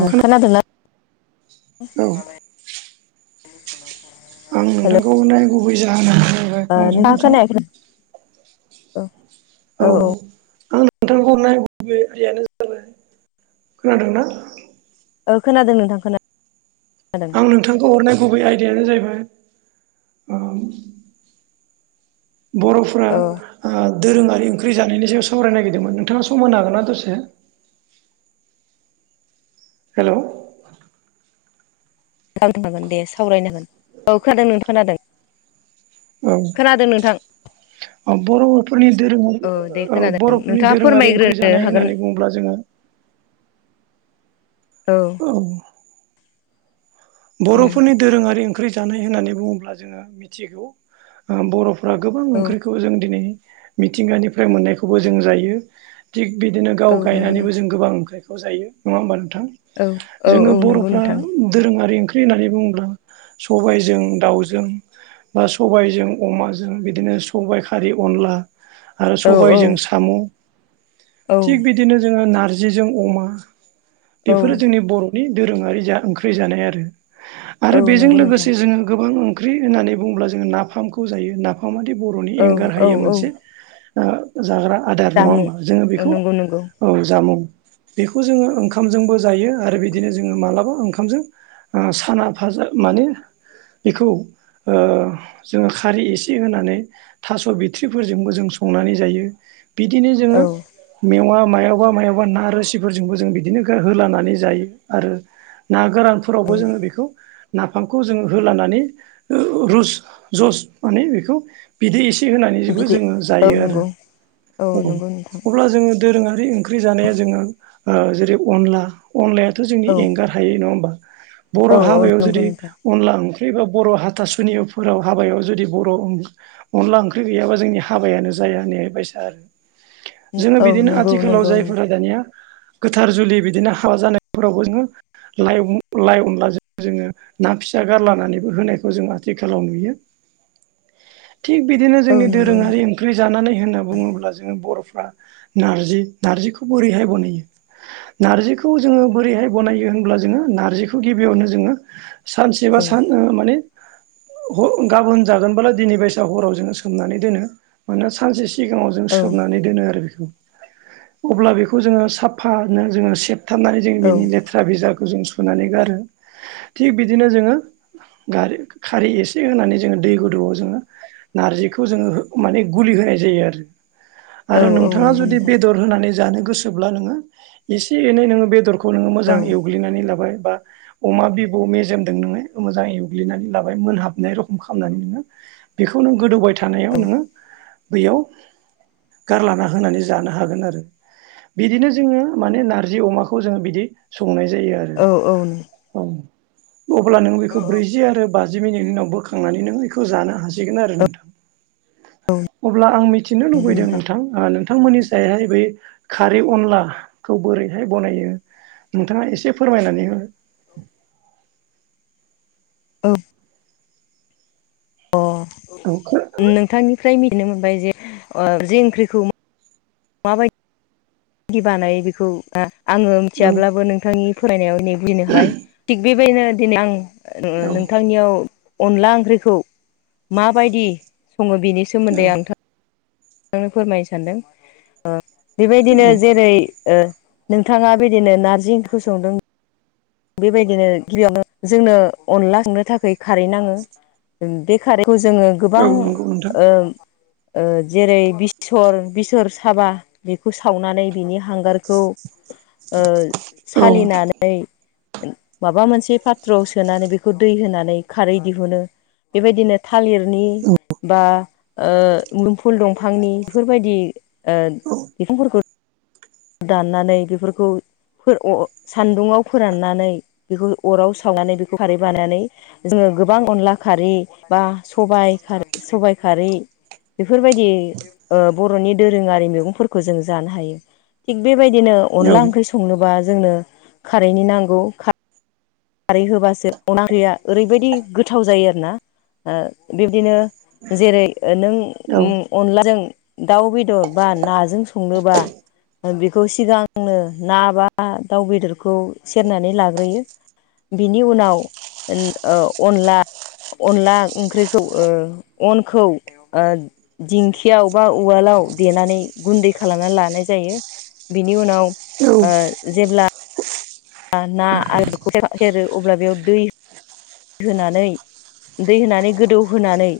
औ खोना खोनादों ना औ आं हेल' नोंथांखौ नायगुबै जाहोना जाबाय ओ नोंथाङा खोनायाखै [unintelligible] ना? औ औ आं नोंथांखौ हरनाय [unintelligible] यानो जाबाय खोनादोंना ओ खोनादों नोंथां खोना खोनादों आं नोंथांखौ हरनाय गुबै आयदायानो जाहैबाय बर'फोरा औ दोरोङारि ओंख्रि जानायनि सायाव सावरायनो नागिरदोंमोन नोंथाङा सम होनो हागोन ना दसे हेल' हागोन हागोन दे सावरायनो हागोन औ खोनादों नों खोनादों औ खोनादों नोंथां बर'फोरनि दोरोङारि औ दे ओ खोनादों बर'फोरनि नोंथाङा दोरोङारि ओंख्रि फोरमायग्रोनो जानाय हागोन होननानै बुङोब्ला जोङो [inaudible] औ औ उम बर'फोरनि दोरोंआरि ओंख्रि जानाय होननानै बुङोब्ला जोङो मिथिगौ ओ बर'फ्रा गोबां औ ओंख्रिखौ जों दिनै मिथिंगानिफ्राय मोननायखौबो जों जायो थिग बिदिनो गाव औ नंगौ नों गायनानैबो जों गोबां ओंख्रिखौ जायो नङा होमबा नोंथां औ औ जोङो औ नंगौ बर'फ्रा नोंथां दोरोंआरि ओं ओंख्रि होननानै बुङोब्ला सबायजों दाउजों बा सबायजों अमाजों बिदिनो सबाय खारि अनला आरो औ औ सबायजों साम' औ थिग बिदि बिदिनो जोङो नारजिजों अमा औ बेफोरो जोंनि बर' नि दोरोंआरि जा ओंख्रि जानाय आरो आरो औ बेजों नंगौ नोंथां लोगोसे जोङो गोबां ओंख्रि होननानै बुङोब्ला जोङो नाफामखौ खौ जायो नाफामादि बर'नि औ एंगार औ हायै औ मोनसे ओ जाग्रा आदार नङा जामुं होमबा जोङो औ बेखौ नंगौ नंगौ औ जामुं बेखौ जोङो ओंखामजोंबो जायो आरो बिदिनो जोङो मालाबा ओंखामजों ओ साना फाजा माने बेखौ ओ जोङो खारै एसे होनानै थास' बिथ्रिफोरजोंबो जों संनानै जायो बिदिनो जोङो औ मेवा मायावबा मायावबा ना रोसिफोरजोंबो जों बिदिनो होलानानै जायो आरो ना गोरानफोरावबो औ जोङो बेखौ नाफामखौ जोङो होलानानै रुस जुस माने बेखौ बिदै एसे होनानैबो बिदि जोङो औ जायो आरो नंगौ औ नंगौ नोंथां अब्ला जोङो दोरोंआरि ओंख्रि जानाया जोङो ओ जेरै अनला अनलायाथ' जोंनि औ एंगार हा थायो नङा होमबा बर' औ औ हाबायाव नंगौ जुदि नोंथां अनला ओंख्रि बा बर' हाथासुनिफोराव हाबायाव जुदि बर' ओं अनला ओंख्रि गैयाबा जोंनि हाबायानो जाया होनाय बायसा आरो जोङो औ बिदिनो नंगौ आथिखालाव नंगौ नंगौ जायफोरा दानिआ गोथार जुलि बिदिनो हाबा जानायफोरावबो जोङो लाइ लाइ अनलाजों जोङो ना फिसा गारलानानैबो होनायखौ जों आथिखालाव नुयो थिग बिदिनो औ जोंनि नंगौ दोरोंआरि नोंथां ओं ओंख्रि जानानै होनना बुङोब्ला जोङो बर'फ्रा नार्जि नारजिखौ बोरैहाय बनायो नारजिखौ जोङो बोरैहाय बनायो होनब्ला जोङो नार नारजिखौ गिबिआवनो जोङो सानसे बा औ सान ओ माने ह गाबोन जागोनब्ला दिनै बाइसा हराव जोङो सोमनानै दोनो मानोना सानसे सिगांआव औ सोमनानै दोनो आरो बेखौ अब्ला बेखौ जोङो साफानो सेब थाबनानै जों औ बिनि लेथ्रा बिजाखौ जों सुनानै गारो थिग बिदिनो जोङो गारो खारै एसे होनानै जोङो दै गुदौआव जोङो नारजिखौ जोङो हो माने गुलि होनाय जायो आरो औ आरो औ नोंथांआ नंगौ जुदि बेदर नोंथां बेदर होनानै जानो गोसोब्ला नोङो एसे एनै नोङो बेदरखौ नोङो औ मोजां एवग्लिनानै लाबाय बाय बा अमा बिबु मेजेमदों नोङो मोजाङै एवग्लिनानै लाबाय मोनहाबनाय रखम खालामनानै नोङो बेखौ नों गोदौबाय औ थानायाव नोङो बैयाव गारलाना होनानै जानो हागोन आरो बिदिनो जोङो माने नारजि अमाखौ जोङो बिदि संनाय जायो आरो औ औ नों औ अब्ला नों बेखौ ब्रैजि आरो बाजि मिनिटनि उनाव बोखांनानै नों इखौ जानो हासिगोन आरो नोंथां अब्ला आं मिथिनो लुबैदों नों नोंथां नोंथांमोननि जायहाय बै खारै अनलाखौ बोरैहाय बनायो नोंथांआ एसे फोरमायनानै हो औ अ औ नोंथांनिफ्राय मिथिनो मोनबाय जे ओ जे ओंख्रिखौ माबायदि बायदि बानायो बेखौ आङो औ मिथियाब्लाबो नोंथांनि फरायनायाव दिनै बुजिनो हाबाय थिग बेबायदिनो दिनै आं ओ औ नोंथांनियाव अनला ओंख्रिखौ माबायदि सङो बिनि सोमोन्दै आंथ नो फोरमायनो सानदों ओ औ बेबायदिनो जेरै ओ नोंथाङा बिदिनो नारजि ओंख्रिखौ संदों बेबायदिनो गिबियावनो जोंनो अनला संनो थाखाय खारै नाङो बे खारैखौ जोङो औ गोबां नंगौ नोंथां ओ ओ जेरै बेसर बेसर साबा बेखौ सावनानै बिनि हांगारखौ ओ औ सालिनानै माबा मोनसे पााथ्रआव सोनानै बेखौ दै होनानै खारै दिहुनो बेबायदिनो थालिरनि औ बा ओ मोदोमफुल दंफांनि बेफोरबायदि ओ औ बिफांफोरखौ दाननानै बेफोरखौ ओ सान्दुङाव फोराननानै बेखौ अराव सावनानै बेखौ खारै बानानै जोङो गोबां अनला खारै बा सबाय खारै सबाय खारै बेफोरबायदि ओ बर'नि दोरोङारि मैगंफोरखौ जों जानो हायो। थिग बेबायदिनो अनला ओंख्रि संनोबा जोंनो खारैनि नांगौ। खारै होबासो अनाख्रिया ओरैबायदि गोथाव जायो आरोना ओ बिबदिनो जेरै ओ नों औ नंगौ औ अनलाजों दाउ बेदर बा नाजों संनोबा बेखौ सिगांनो ना बा दाउ बेदरखौ सेरनानै लाग्रोयो। बिनि उनाव उम औ अनला अनला ओंख्रिखौ ओ अनखौ दिंखियाव बा उवालाव देनानै गुन्दै खालामनानै लानाय जायो। बिनि उनाव ओ जेब्ला ना आरो बेखौ सेरो अब्ला बेयाव दै दै होनानै दै होनानै गोदौहोनानै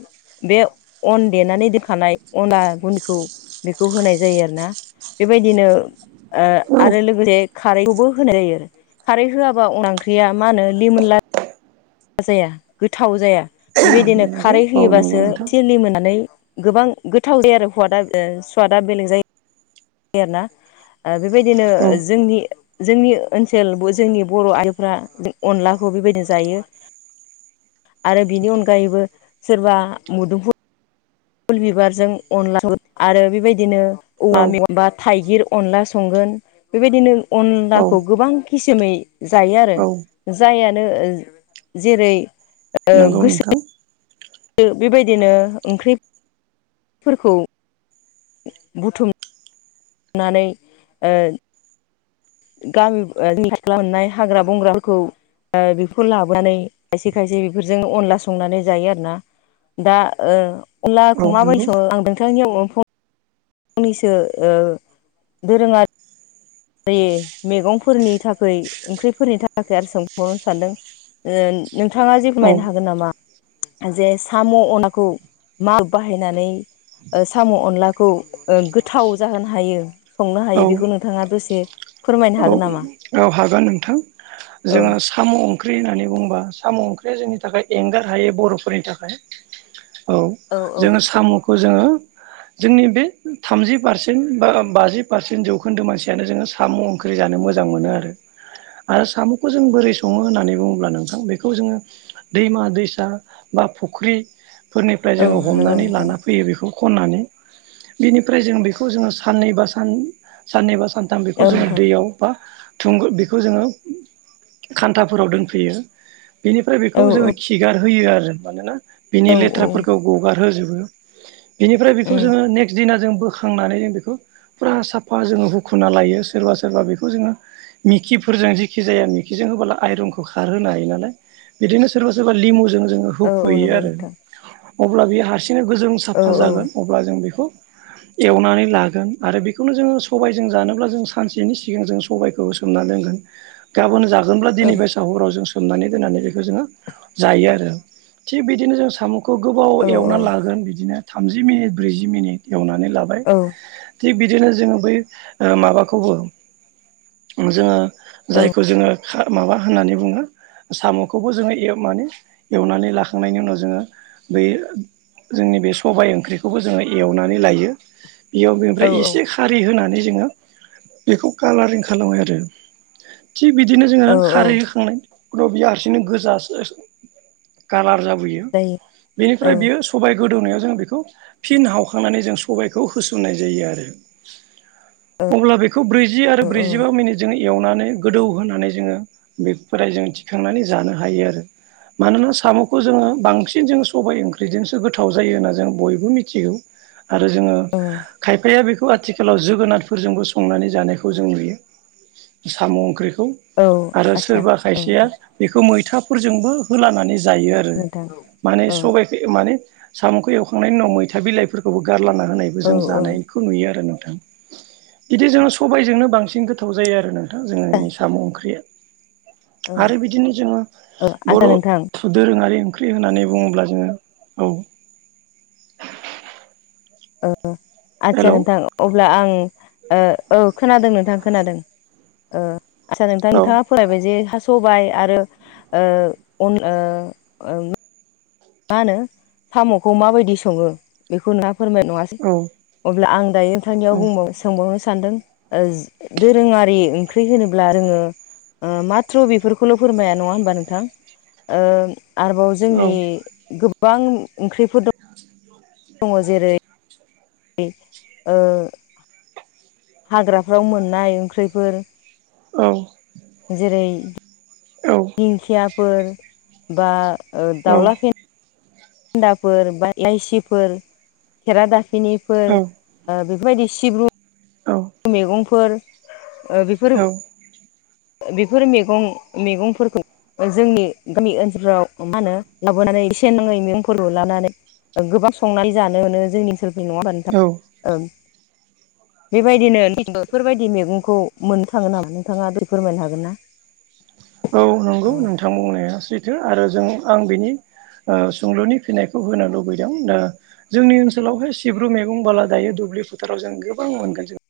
बे अन देनानै दोनखानाय अनला गुदिखौ बेखौ होनाय जायो आरोना। बेबायदिनो ओ नंगौ आरो लोगोसे खारैखौबो होनाय जायो आरो खारै होआबा अन ओंख्रिया मा होनो लिमोनला जाया गोथाव जाया बेबायदिनो खारै होयोबासो नोंथां सिलि मोनानै गोबां गोथाव जायो आरो सादा ओ स्वादा बेलेग जायो। आरो ना ओ बेबायदिनो औ जोंनि जोंनि ओनसोलबो जोंनि बर' आइजोफ्रा अनलाखौ बेबायदिनो जायो। आरो बिनि अनगायैबो सोरबा मुदोमफु फुल बिबारजों अनला आरो बेबायदिनो औ औवा मेवाय बा थाइगिर अनला संगोन बेबायदिनो औ अनलाखौ गोबां खिसुमै जायो आरो। औ जायानो जेरै ओ नोंगौ गोसो नोंथां। बेबायदिनो ओंख्रि फोरखौ बुथुम बुथुम नानै ओ गामिनि सिख्ला मोननाय हाग्रा बंग्राफोरखौ ओ बेखौ लाबोनानै खायसे खायसे बेफोरजों अनला संनानै जायो आरो ना। दा ओ औ अनलाखौ नंगौ माबोरै सङो आं नोंथांनियाव फंनैसो फंनैसो ओ दोरोङारि दे मैगंफोरनि थाखाय ओंख्रिफोरनि थाखाय आरो सोंबावनो सानदों। नोंथाङा जे औ [unintelligible] हागोन नामा? जे साम' अनाखौ माग बाहायनानै ओ साम' अनलाखौ ओ गोथाव जाहोनो हायो। संनो औ हायो बेखौ नोंथाङा दसे फोरमायनो हागोन नामा? औ हागोन नोंथां औ जोङो साम' ओंख्रि होननानै बुंङोबा साम' ओंख्रिया जोंनि थाखाय एंगार हायि बर'फोरनि थाखाय। औ औ जोङो साम'खौ जोङो जोंनि बे थामजि पारसेन्ट बा बाजि पारसेन्ट जौखोन्दो मानसियानो जोङो साम' ओंख्रि जानो मोजां मोजां मोनो आरो आरो साम'खौ जों बोरै सङो होननानै बुङोब्ला नोंथां बेखौ जोङो दैमा दैसा बा फुख्रिफोरनिफ्राय जोङो नंगौ हमनानै नोंथां लाना फैयो बेखौ। खननानै बिनिफ्राय जों बेखौ जोङो साननैबा सान साननैबा सान दा बेखौ औ जोङो नोंथां दैयाव बा थुंग बेखौ जोङो खान्थाफोराव दोनफैयो। बेनिफ्राय औ बेखौ जोङो औ खिगार होयो आरो मानोना बिनि औ उम लेथ्राफोरखौ गगार होजोबो बिनिफ्राय बेखौ जोङो नेक्स्ट दिना जों बो खांनानै जों बेखौ फुरा साफा जोङो हुखुना लायो। सोरबा सोरबा बेखौ खौ जोङो मिकिफोरजों जेखि जाया मिकिजों होबोला आइरनखौ खारहोनो हायो नालाय। बिदिनो सोरबा सोरबा लिमुजों जोङो औ औ हुख'यो नंगौ आरो। नोंथां अब्ला बेयो हारसिंनो गोजों औ साफा जागोन। अब्ला जों बिखौ एवनानै लागोन आरो बेखौनो जोङो सबायजों जानोब्ला जों सानसेनि सिगां जों सबायखौ सोमना दोनगोन गाबोन जागोनब्ला औ दिनै बे दा हराव जों सोमनानै दोननानै बेखौ जोङो जायो आरो थिग बिदिनो जों साम' खौ गोबाव औ एवनानै लागोन बिदिनो थामजि मिनिट ब्रैजि मिनिट एवनानै लाबाय। औ थिग बिदिनो जोङो बै ओ माबाखौबो जोङो जायखौ जोङो खा माबा होननानै बुङो। साम'खौबो जोङो ऐ माने एवनानै लाखांनायनि उनाव जोङो बैयो जोंनि बे सबाय ओंख्रिखौबो जोङो एवनानै लायो। बेयाव औ बेनिफ्राय इसे खारै होनानै जोङो बेखौ कालारिं खालामो आरो। थिग बिदिनो जोङो औ औ खारै होखांनाय फोराव बियो हारसिंनो गोजा सोस कालार जाबोयो जायो बेनिफ्राय बेयो औ सबाइ गोदौनायाव जों बेखौ फिन हावखांनानै जों सबायखौ होसननाय जायो आरो। अब्ला बेखौ ब्रैजि आरो औ ब्रैजिबा मिनिट जों एवनानै गोदौ होनानै जोङो बेफोर जों थिखांनानै जानो हायो आरो। मानोना साम'खौ जोङो बांसिन जों सबाइ ओंख्रिजोंसो गोथाव जायो होनना जों बयबो मिथिगौ। आरो जोङो औ औ खायफाया बेखौ आथिखालाव जोगोनारफोरजोंबो संनानै जानायखौ खौ जों लुयो साम' ओंख्रिखौ औ आरो आदसा सोरबा औ खायसेया। बेखौ मैथाफोरजोंबो होलानानै जायो आरो नोंथां माने औ सबाइ बैयो माने साम'खौ एवखांनायनि उनाव मैथा बिलाइफोरखौबो गारलाना होनायबो औ जों औ जानाय खौ नुयो आरो नोंथां। इदि जोङो सबायजोंनो बांसिन गोथाव जायो आरो ना? जोंङो साम' ओंख्रिया आरो बिदिनो जोङो औ आदसा बर' नोंथां दोरोङारि ओंख्रि होननानै बुङोब्ला जोङो औ औ आदसा हेलौ नोंथां। अब्ला आं ओ औ खोनादों नोंथां खोनादों। ओ आदसा नोंथां औ नोंथाङा। फरायबाय जे हा स'बाइ आरो ओ अन ओ ओ मा होनो साम'खौ माबायदि सङो बेखौ नोंहा फोरमाय नङा औ अब्ला आं दायो नोंथांनियाव औ बुंबावो सो सोंबावनो सानदों ओज दोरोङारि ओंख्रि होनोब्ला रोङो माथ्र' बेफोरखौल' फोरमाया नङा होमबा नोंथां ओ। आरोबाव औ जोंनि गोबां ओंख्रिफोर दं। दङ। जेरै ओ हाग्राफ्राव मोननाय ओंख्रिफोर औ जेरै औ दिंखियाफोर बा दावला खें फेन्दाफोर बा एलाइसिफोर खेरादाफिनिफोर बेफोरबायदि सिब्रु औ मैगंफोर ओ बेफोर औ बेफोर मैगं मैगंफोरखौ जोंनि गामि ओनसोलफ्राव मा होनो लाबोनानै एसे नाङै मैगंफोरखौ लानानै गोबां संनानै जानो मोनो जोंनि ओनसोलखै नङा होनबा औ नोंथां बेबायदिनो बेफोरबायदि मैगंखौ मोननो थाङो नामा नोंथाङा फोरमायनो हागोन ना औ नंगौ औ नोंथां बुंनाया सैथो आरो जों आं बेनि सोंलुनि फिनायखौ होनो लुबैदों दा जोंनि ओनसोलावहाय सिब्रु मैगं बाला दायो दुब्लि फोथाराव जों गोबां मोनगोन जों